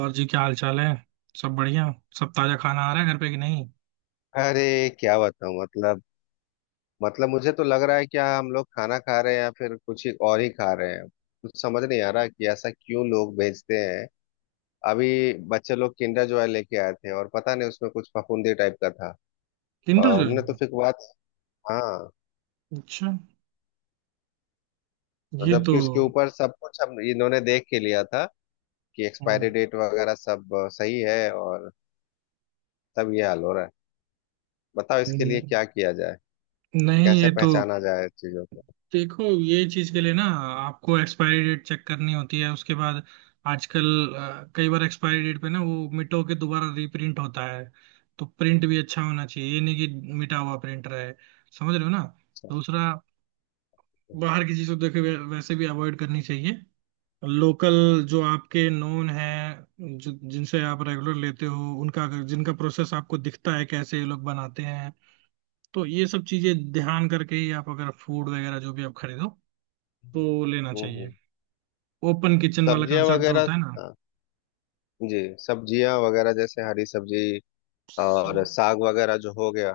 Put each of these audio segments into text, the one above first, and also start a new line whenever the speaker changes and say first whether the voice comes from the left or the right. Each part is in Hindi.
right: और जी क्या हाल चाल है। सब बढ़िया। सब ताजा खाना आ रहा है घर पे कि नहीं।
left: अरे। क्या बताऊं, मतलब मुझे तो लग रहा है कि हाँ, हम लोग खाना खा रहे हैं या फिर कुछ ही और ही खा रहे हैं, कुछ समझ नहीं आ रहा कि ऐसा क्यों लोग भेजते हैं। अभी बच्चे लोग किंडर जॉय लेके आए थे और पता नहीं उसमें कुछ फफूंदी टाइप का था।
right: किंडर
left: और
right: जो है।
left: हमने तो फिर बात, हाँ,
right: अच्छा। ये तो।
left: जबकि उसके ऊपर सब कुछ हम इन्होंने देख के लिया था कि एक्सपायरी
right: हम्म,
left: डेट वगैरह सब सही है, और तब ये हाल हो रहा है। बताओ इसके
right: हम्म।
left: लिए क्या किया जाए,
right: नहीं
left: कैसे
right: ये तो।
left: पहचाना जाए चीजों को।
right: देखो ये चीज के लिए ना आपको एक्सपायरी डेट चेक करनी होती है उसके बाद। आजकल कई बार एक्सपायरी डेट पे ना वो मिटो के दोबारा रीप्रिंट होता है। तो प्रिंट भी अच्छा होना चाहिए ये नहीं कि मिटा हुआ प्रिंट रहे। समझ रहे हो ना।
left: अच्छा,
right: दूसरा।
left: तो,
right: बाहर की चीजों देखे वैसे भी अवॉइड करनी चाहिए। लोकल जो आपके नोन हैं जो जिनसे आप रेगुलर लेते हो उनका जिनका प्रोसेस आपको दिखता है कैसे ये लोग बनाते हैं। तो ये सब चीजें ध्यान करके ही आप अगर फूड वगैरह जो भी आप खरीदो तो लेना चाहिए।
left: हम्म,
right: ओपन किचन वाला
left: सब्जियां
right: कंसेप्ट जो
left: वगैरह,
right: होता है ना।
left: हाँ, जी। सब्जियां वगैरह जैसे हरी सब्जी और
right: सब-
left: साग वगैरह जो हो गया,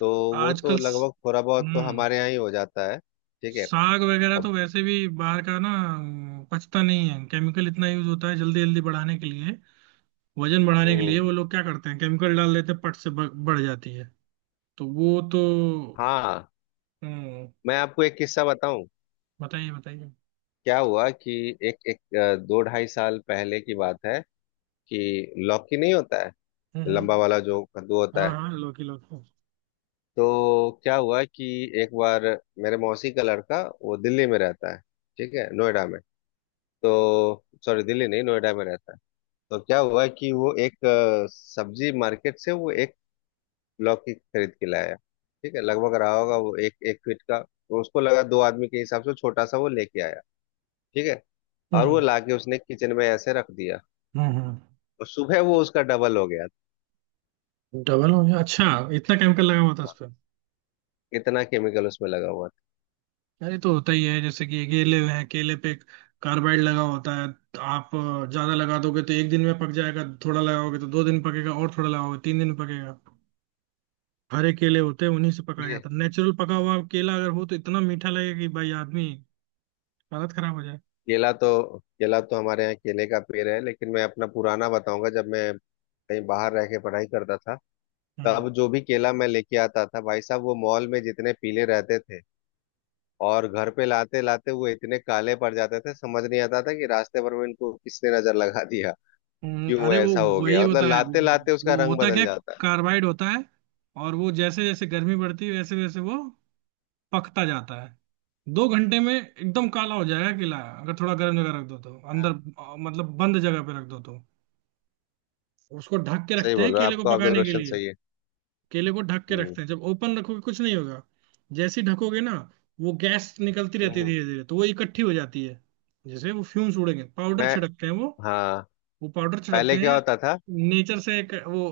left: तो वो तो
right: आजकल स-
left: लगभग थोड़ा बहुत तो
right: हम्म
left: हमारे यहाँ ही हो जाता है, ठीक है।
right: साग वगैरह तो
left: अब
right: वैसे भी बाहर का ना पचता नहीं है। केमिकल इतना यूज होता है जल्दी जल्दी बढ़ाने के लिए। वजन बढ़ाने के लिए
left: हम्म,
right: वो लोग क्या करते हैं केमिकल डाल देते हैं पट से बढ़ जाती है। तो वो तो।
left: हाँ,
right: हम्म।
left: मैं आपको एक किस्सा बताऊं।
right: बताइए बताइए।
left: क्या हुआ कि एक एक अ, दो ढाई साल पहले की बात है कि लौकी नहीं होता है,
right: हम्म,
left: लंबा
right: हम्म।
left: वाला जो कद्दू होता
right: हाँ
left: है।
right: हाँ लौकी लौकी।
left: तो क्या हुआ कि एक बार मेरे मौसी का लड़का, वो दिल्ली में रहता है, ठीक है, नोएडा में, तो सॉरी दिल्ली नहीं नोएडा में रहता है। तो क्या हुआ कि वो एक सब्जी मार्केट से वो एक लौकी खरीद के लाया। ठीक है, लगभग रहा होगा वो एक एक फीट का, तो उसको लगा दो आदमी के हिसाब से छोटा सा, वो लेके आया, ठीक है। और वो
right: हम्म,
left: लाके उसने किचन में ऐसे रख दिया,
right: हम्म, हम्म।
left: तो सुबह वो उसका डबल हो गया
right: डबल हो गया अच्छा। इतना केमिकल लगा हुआ था उस
left: था।
right: पे।
left: इतना केमिकल उसमें लगा हुआ था।
right: अरे तो होता ही है जैसे कि केले हैं केले पे कार्बाइड लगा होता है। तो आप ज्यादा लगा दोगे तो एक दिन में पक जाएगा। थोड़ा लगाओगे तो 2 दिन पकेगा और थोड़ा लगाओगे 3 दिन पकेगा। हरे केले होते हैं उन्हीं से पकाया जाता
left: ये
right: है। नेचुरल पका हुआ केला अगर हो तो इतना मीठा लगेगा कि भाई आदमी हालत खराब हो
left: केला तो केला तो हमारे यहाँ केले का पेड़ है, लेकिन मैं अपना पुराना बताऊंगा जब मैं कहीं बाहर रह के पढ़ाई करता था।
right: जाए।
left: तब जो भी केला मैं लेके आता था, भाई साहब, वो मॉल में जितने पीले रहते थे, और घर पे लाते लाते वो इतने काले पड़ जाते थे, समझ नहीं आता था कि रास्ते भर में इनको किसने नजर लगा दिया, क्यों
right: अरे वो
left: ऐसा हो
right: वही
left: गया। मतलब
right: होता है।
left: लाते लाते उसका
right: वो
left: रंग
right: होता
left: बदल
right: क्या
left: जाता है।
right: कार्बाइड होता है। और वो जैसे जैसे गर्मी बढ़ती है वैसे वैसे वो पकता जाता है। 2 घंटे में एकदम काला हो जाएगा किला अगर थोड़ा गर्म जगह रख दो तो अंदर
left: हाँ,
right: मतलब बंद जगह पे रख दो तो उसको ढक के
left: सही
right: रखते हैं
left: बोल रहे हो,
right: केले को
left: आपका
right: पकाने के
left: ऑब्जर्वेशन
right: लिए।
left: सही है।
right: केले को ढक के
left: हम्म
right: रखते हैं जब ओपन रखोगे कुछ नहीं होगा। जैसे ही ढकोगे ना वो गैस निकलती रहती है
left: हम्म।
right: धीरे धीरे तो वो इकट्ठी हो जाती है। जैसे वो फ्यूम्स उड़ेंगे पाउडर
left: मैं,
right: छिड़कते हैं वो।
left: हाँ,
right: वो पाउडर छिड़कते
left: पहले क्या
right: हैं।
left: होता था,
right: नेचर से एक वो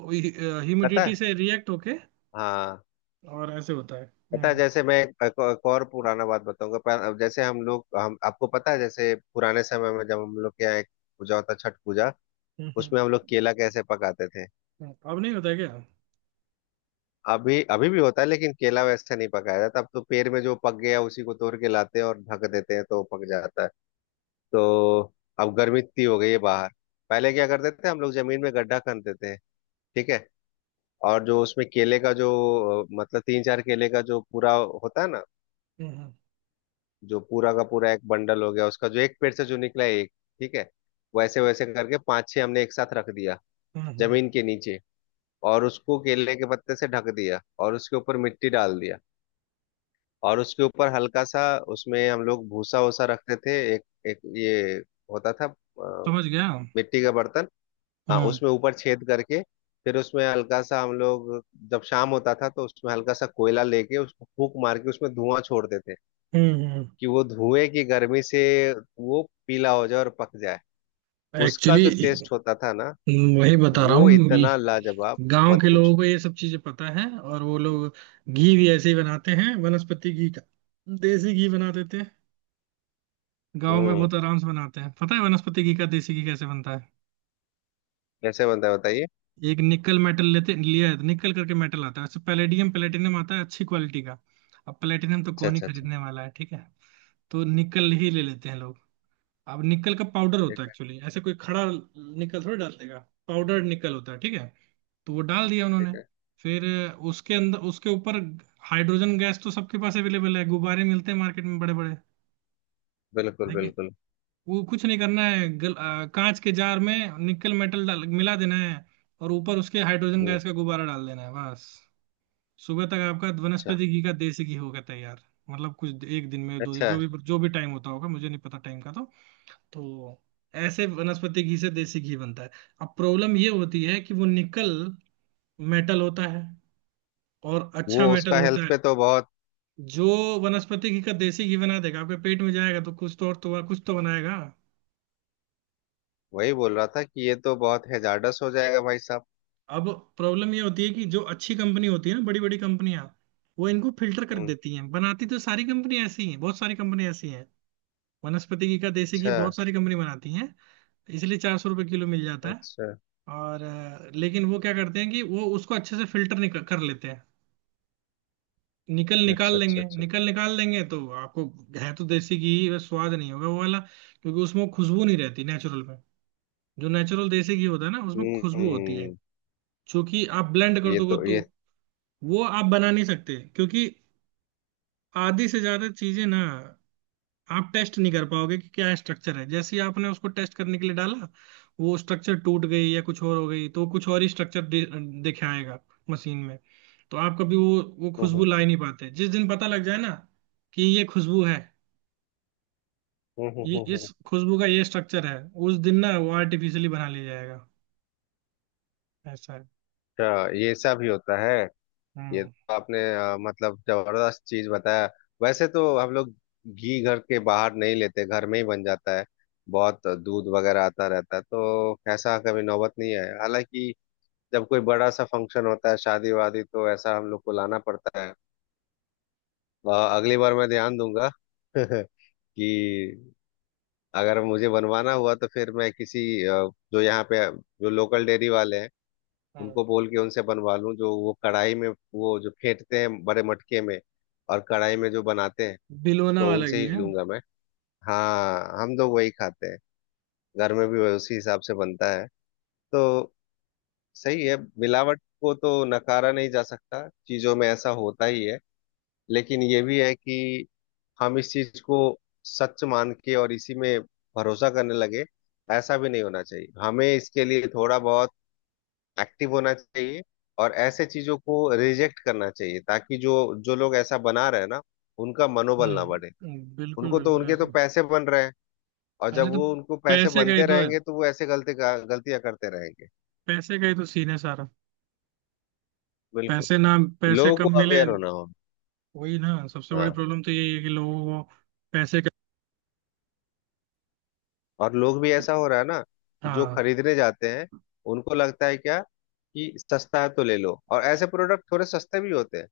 left: पता
right: ह्यूमिडिटी
left: है।
right: से रिएक्ट होके
left: हाँ,
right: और ऐसे होता है।
left: पता है,
right: हम्म,
left: जैसे मैं एक और पुराना बात बताऊंगा, जैसे हम आपको पता है, जैसे पुराने समय में जब हम लोग के यहाँ एक पूजा होता, छठ पूजा,
right: हम्म,
left: उसमें हम लोग केला कैसे पकाते थे।
right: अब नहीं होता है क्या।
left: अभी अभी भी होता है, लेकिन केला वैसे नहीं पकाया जाता, अब तो पेड़ में जो पक गया उसी को तोड़ के लाते हैं और ढक देते हैं तो वो पक जाता है। तो अब गर्मी इतनी हो गई है बाहर। पहले क्या करते थे हम लोग, जमीन में गड्ढा खन देते हैं, ठीक है। और जो उसमें केले का जो मतलब तीन चार केले का जो पूरा होता है ना,
right: हम्म,
left: जो पूरा का पूरा एक बंडल हो गया, उसका जो एक पेड़ से जो निकला है एक, ठीक है, वैसे वैसे करके पांच छह हमने एक साथ रख दिया,
right: हम्म, हम्म।
left: जमीन के नीचे। और उसको केले के पत्ते से ढक दिया, और उसके ऊपर मिट्टी डाल दिया, और उसके ऊपर हल्का सा, उसमें हम लोग भूसा वूसा रखते थे, एक एक ये होता था,
right: समझ गया।
left: मिट्टी का बर्तन, हाँ,
right: हम्म,
left: उसमें ऊपर छेद करके, फिर उसमें हल्का सा हम लोग, जब शाम होता था तो उसमें हल्का सा कोयला लेके उसको फूक मार के उसमें धुआं छोड़ते थे,
right: हम्म।
left: कि वो धुएं की गर्मी से वो पीला हो जाए और पक जाए। उसका
right: एक्चुअली
left: जो टेस्ट होता था ना,
right: वही बता रहा
left: वो
right: हूँ।
left: इतना लाजवाब,
right: गांव
left: मत
right: के लोगों
left: पूछो।
right: को ये सब चीजें पता है और वो लोग घी भी ऐसे ही बनाते हैं। वनस्पति घी का देसी घी बना देते हैं। गांव में
left: हम्म,
right: बहुत आराम से बनाते हैं। पता है वनस्पति घी का देसी घी कैसे बनता है।
left: कैसे बनता है, बताइए।
right: एक निकल मेटल लेते लिया है निकल करके मेटल आता है अच्छा पैलेडियम प्लेटिनम आता है अच्छी क्वालिटी का। अब प्लेटिनम तो
left: अच्छा,
right: कौन ही
left: अच्छा, अच्छा,
right: खरीदने वाला है ठीक है। तो निकल ही ले लेते हैं लोग। अब निकल का पाउडर
left: ठीक
right: होता है
left: है,
right: एक्चुअली ऐसे कोई खड़ा निकल थोड़ी डाल देगा। पाउडर निकल होता है ठीक है। तो वो डाल दिया
left: ठीक
right: उन्होंने।
left: है,
right: फिर उसके अंदर उसके ऊपर हाइड्रोजन गैस तो सबके पास अवेलेबल है। गुब्बारे मिलते हैं मार्केट में बड़े बड़े
left: बिल्कुल
right: ठीक है कि
left: बिल्कुल।
right: वो कुछ नहीं करना है कांच के जार में निकल मेटल डाल मिला देना है। और ऊपर उसके हाइड्रोजन
left: हम्म,
right: गैस का गुब्बारा डाल देना है बस। सुबह तक आपका
left: अच्छा,
right: वनस्पति घी का देसी घी हो गया तैयार। मतलब कुछ एक दिन में 2 दिन
left: अच्छा,
right: जो भी टाइम होता होगा मुझे नहीं पता टाइम का तो। तो ऐसे वनस्पति घी से देसी घी बनता है। अब प्रॉब्लम ये होती है कि वो निकल मेटल होता है और अच्छा
left: वो
right: मेटल
left: उसका
right: होता
left: हेल्थ
right: है।
left: पे तो बहुत,
right: जो वनस्पति घी का देसी घी बना देगा आपके पेट में जाएगा तो कुछ तो और तो कुछ तो बनाएगा।
left: वही बोल रहा था कि ये तो बहुत हैजार्डस हो जाएगा, भाई साहब।
right: अब प्रॉब्लम ये होती है कि जो अच्छी कंपनी होती है ना बड़ी बड़ी कंपनियां वो इनको फिल्टर कर
left: हम्म,
right: देती हैं। बनाती तो सारी कंपनी ऐसी हैं बहुत सारी कंपनी ऐसी हैं। वनस्पति घी का देसी घी
left: अच्छा,
right: बहुत सारी कंपनी बनाती हैं। इसलिए 400 रुपये किलो मिल जाता है।
left: अच्छा,
right: और लेकिन वो क्या करते हैं कि वो उसको अच्छे से फिल्टर निकल कर लेते हैं। निकल निकाल
left: अच्छा, अच्छा,
right: लेंगे
left: अच्छा, अच्छा।
right: निकल निकाल लेंगे तो आपको है तो देसी घी ही, बस स्वाद नहीं होगा वो वाला। क्योंकि उसमें वो खुशबू नहीं रहती नेचुरल में। जो नेचुरल देसी घी होता है ना उसमें खुशबू होती है।
left: हम्म,
right: क्योंकि आप ब्लेंड कर
left: ये
right: दोगे
left: तो
right: तो
left: ये,
right: वो आप बना नहीं सकते क्योंकि आधी से ज्यादा चीजें ना आप टेस्ट नहीं कर पाओगे कि क्या स्ट्रक्चर है। जैसे ही आपने उसको टेस्ट करने के लिए डाला वो स्ट्रक्चर टूट गई या कुछ और हो गई तो कुछ और ही स्ट्रक्चर दिखाएगा मशीन में। तो आप कभी वो
left: हम्म
right: खुशबू
left: हम्म
right: ला ही नहीं पाते। जिस दिन पता लग जाए ना कि ये खुशबू है
left: हम्म,
right: ये इस खुशबू का ये स्ट्रक्चर है उस दिन ना वो आर्टिफिशियली बना लिया जाएगा। ऐसा है।
left: अच्छा, ये सब ही होता है। ये
right: हम्म।
left: तो आपने मतलब जबरदस्त चीज बताया। वैसे तो हम लोग घी घर के बाहर नहीं लेते, घर में ही बन जाता है, बहुत दूध वगैरह आता रहता है, तो ऐसा कभी नौबत नहीं आया। हालांकि जब कोई बड़ा सा फंक्शन होता है, शादी वादी, तो ऐसा हम लोग को लाना पड़ता है। अ, अगली बार मैं ध्यान दूंगा कि अगर मुझे बनवाना हुआ तो फिर मैं किसी जो यहाँ पे जो लोकल डेयरी वाले हैं,
right: हाँ।
left: उनको बोल के उनसे बनवा लूँ, जो वो कढ़ाई में वो जो फेंटते हैं बड़े मटके में, और कढ़ाई में जो बनाते हैं,
right: बिलोना
left: तो
right: वाला
left: उनसे
right: घी
left: ही
right: है।
left: लूंगा मैं। हाँ, हम लोग वही खाते हैं, घर में भी वही उसी हिसाब से बनता है। तो सही है, मिलावट को तो नकारा नहीं जा सकता, चीजों में ऐसा होता ही है। लेकिन ये भी है कि हम इस चीज को सच मान के और इसी में भरोसा करने लगे, ऐसा भी नहीं होना चाहिए। हमें इसके लिए थोड़ा बहुत एक्टिव होना चाहिए, और ऐसे चीजों को रिजेक्ट करना चाहिए, ताकि जो जो लोग ऐसा बना रहे हैं ना, उनका मनोबल ना बढ़े।
right: हम्म। बिल्कुल
left: उनको तो,
right: बिल्कुल
left: उनके
right: ऐसे।
left: तो पैसे बन रहे हैं, और जब
right: अरे तो
left: वो उनको पैसे
right: पैसे का ही
left: बनते
right: तो है।
left: रहेंगे तो वो ऐसे गलती गलतियां करते रहेंगे।
right: पैसे का ही तो सीन है सारा।
left: बिल्कुल,
right: पैसे ना पैसे
left: लोगों को
right: कम मिले।
left: अवेयर होना हो।
right: वही ना सबसे बड़ी
left: हाँ,
right: प्रॉब्लम तो यही है कि लोगों को पैसे का।
left: और लोग भी ऐसा हो रहा है ना कि जो
right: हाँ।
left: खरीदने जाते हैं, उनको लगता है क्या कि सस्ता है तो ले लो, और ऐसे प्रोडक्ट थोड़े सस्ते भी होते हैं,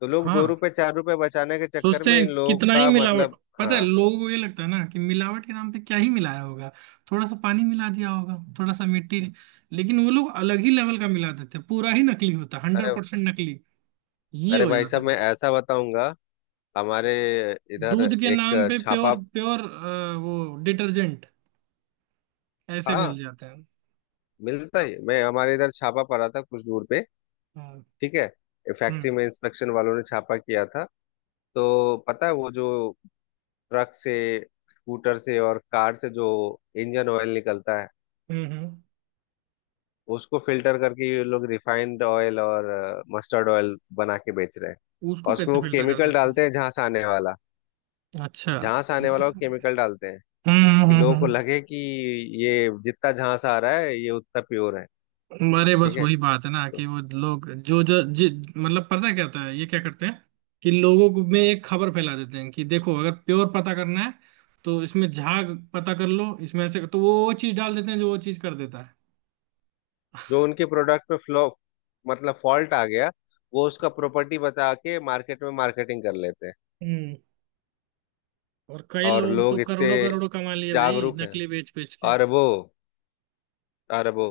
left: तो लोग दो
right: हाँ।
left: रुपए चार रुपए बचाने के चक्कर
right: सोचते
left: में
right: हैं
left: इन लोगों
right: कितना ही
left: का,
right: मिलावट
left: मतलब,
right: पता है
left: हाँ।
right: लोगों को ये लगता है ना कि मिलावट के नाम पे क्या ही मिलाया होगा। थोड़ा सा पानी मिला दिया होगा थोड़ा सा मिट्टी। लेकिन वो लोग अलग ही लेवल का मिला देते हैं पूरा ही नकली होता है
left: अरे,
right: 100% नकली। ये
left: अरे
right: हो
left: भाई
right: जाता
left: साहब मैं
right: है।
left: ऐसा बताऊंगा। हमारे इधर
right: दूध के नाम
left: एक
right: पे
left: छापा,
right: प्योर प्योर वो डिटर्जेंट ऐसे मिल
left: हाँ,
right: जाते हैं।
left: मिलता ही, मैं हमारे इधर छापा पड़ा था कुछ दूर पे,
right: हम्म,
left: ठीक है, फैक्ट्री
right: हम्म,
left: में इंस्पेक्शन वालों ने छापा किया था। तो पता है, वो जो ट्रक से, स्कूटर से और कार से जो इंजन ऑयल निकलता है,
right: हम्म,
left: उसको फिल्टर करके ये लोग रिफाइंड ऑयल और मस्टर्ड ऑयल बना के बेच रहे हैं।
right: उसको
left: और उसमें
right: कैसे
left: वो
right: फिल्टर कर
left: केमिकल
right: देते
left: डालते हैं झांस आने वाला,
right: हैं अच्छा।
left: झांस आने वाला वो
right: हम्म,
left: केमिकल डालते हैं,
right: हम्म,
left: कि
right: हम्म,
left: लोगों को लगे कि ये जितना झांस आ रहा है ये उतना प्योर है।
right: अरे बस
left: ठीक है।
right: वही बात है ना कि
left: तो
right: वो लोग जो जो जि, मतलब पता है क्या होता है ये क्या करते हैं। कि लोगों को में एक खबर फैला देते हैं कि देखो अगर प्योर पता करना है तो इसमें झाग पता कर लो। इसमें ऐसे तो वो चीज डाल देते हैं जो वो चीज कर देता है।
left: जो उनके प्रोडक्ट पे फ्लॉ, मतलब फॉल्ट आ गया, वो उसका प्रॉपर्टी बता के मार्केट में मार्केटिंग कर लेते हैं।
right: हम्म। और कई
left: और
right: लोग तो
left: लोग इतने
right: करोड़ों करोड़ों कमा लिए भाई
left: जागरूक हैं।
right: नकली बेच बेच के।
left: अरबों, अरबों,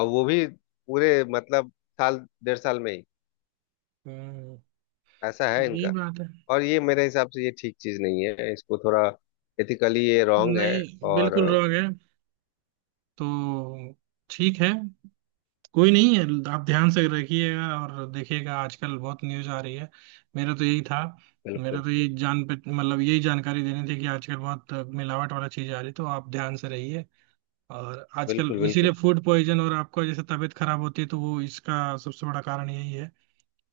left: और वो भी पूरे, मतलब, साल 1.5 साल में ही
right: हम्म।
left: ऐसा है
right: यही
left: इनका।
right: बात है।
left: और ये मेरे हिसाब से ये ठीक चीज नहीं है, इसको थोड़ा एथिकली ये रॉन्ग है।
right: नहीं
left: और
right: बिल्कुल रॉन्ग है। तो ठीक है कोई नहीं है। आप ध्यान से रखिएगा और देखिएगा आजकल बहुत न्यूज आ रही है। मेरा तो यही था। मेरा
left: बिल्कुल
right: तो यही जान पे मतलब यही जानकारी देनी थी कि आजकल बहुत मिलावट वाला चीज आ रही है तो आप ध्यान से रहिए। और आजकल
left: बिल्कुल, बिल्कुल
right: इसीलिए फूड पॉइजन और आपका जैसे तबीयत खराब होती है तो वो इसका सबसे बड़ा कारण यही है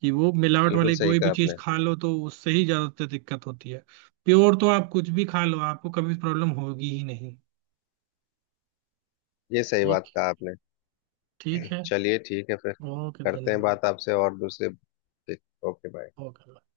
right: कि वो मिलावट
left: बिल्कुल
right: वाली
left: सही
right: कोई
left: कहा
right: भी चीज
left: आपने,
right: खा लो तो उससे ही ज्यादातर दिक्कत होती है। प्योर तो आप कुछ भी खा लो आपको कभी प्रॉब्लम होगी ही नहीं।
left: ये सही
right: ठीक
left: बात कहा आपने।
right: ठीक है।
left: चलिए, ठीक है फिर,
right: ओके
left: करते हैं
right: धन्यवाद
left: बात आपसे और दूसरे, ओके बाय।
right: ओके।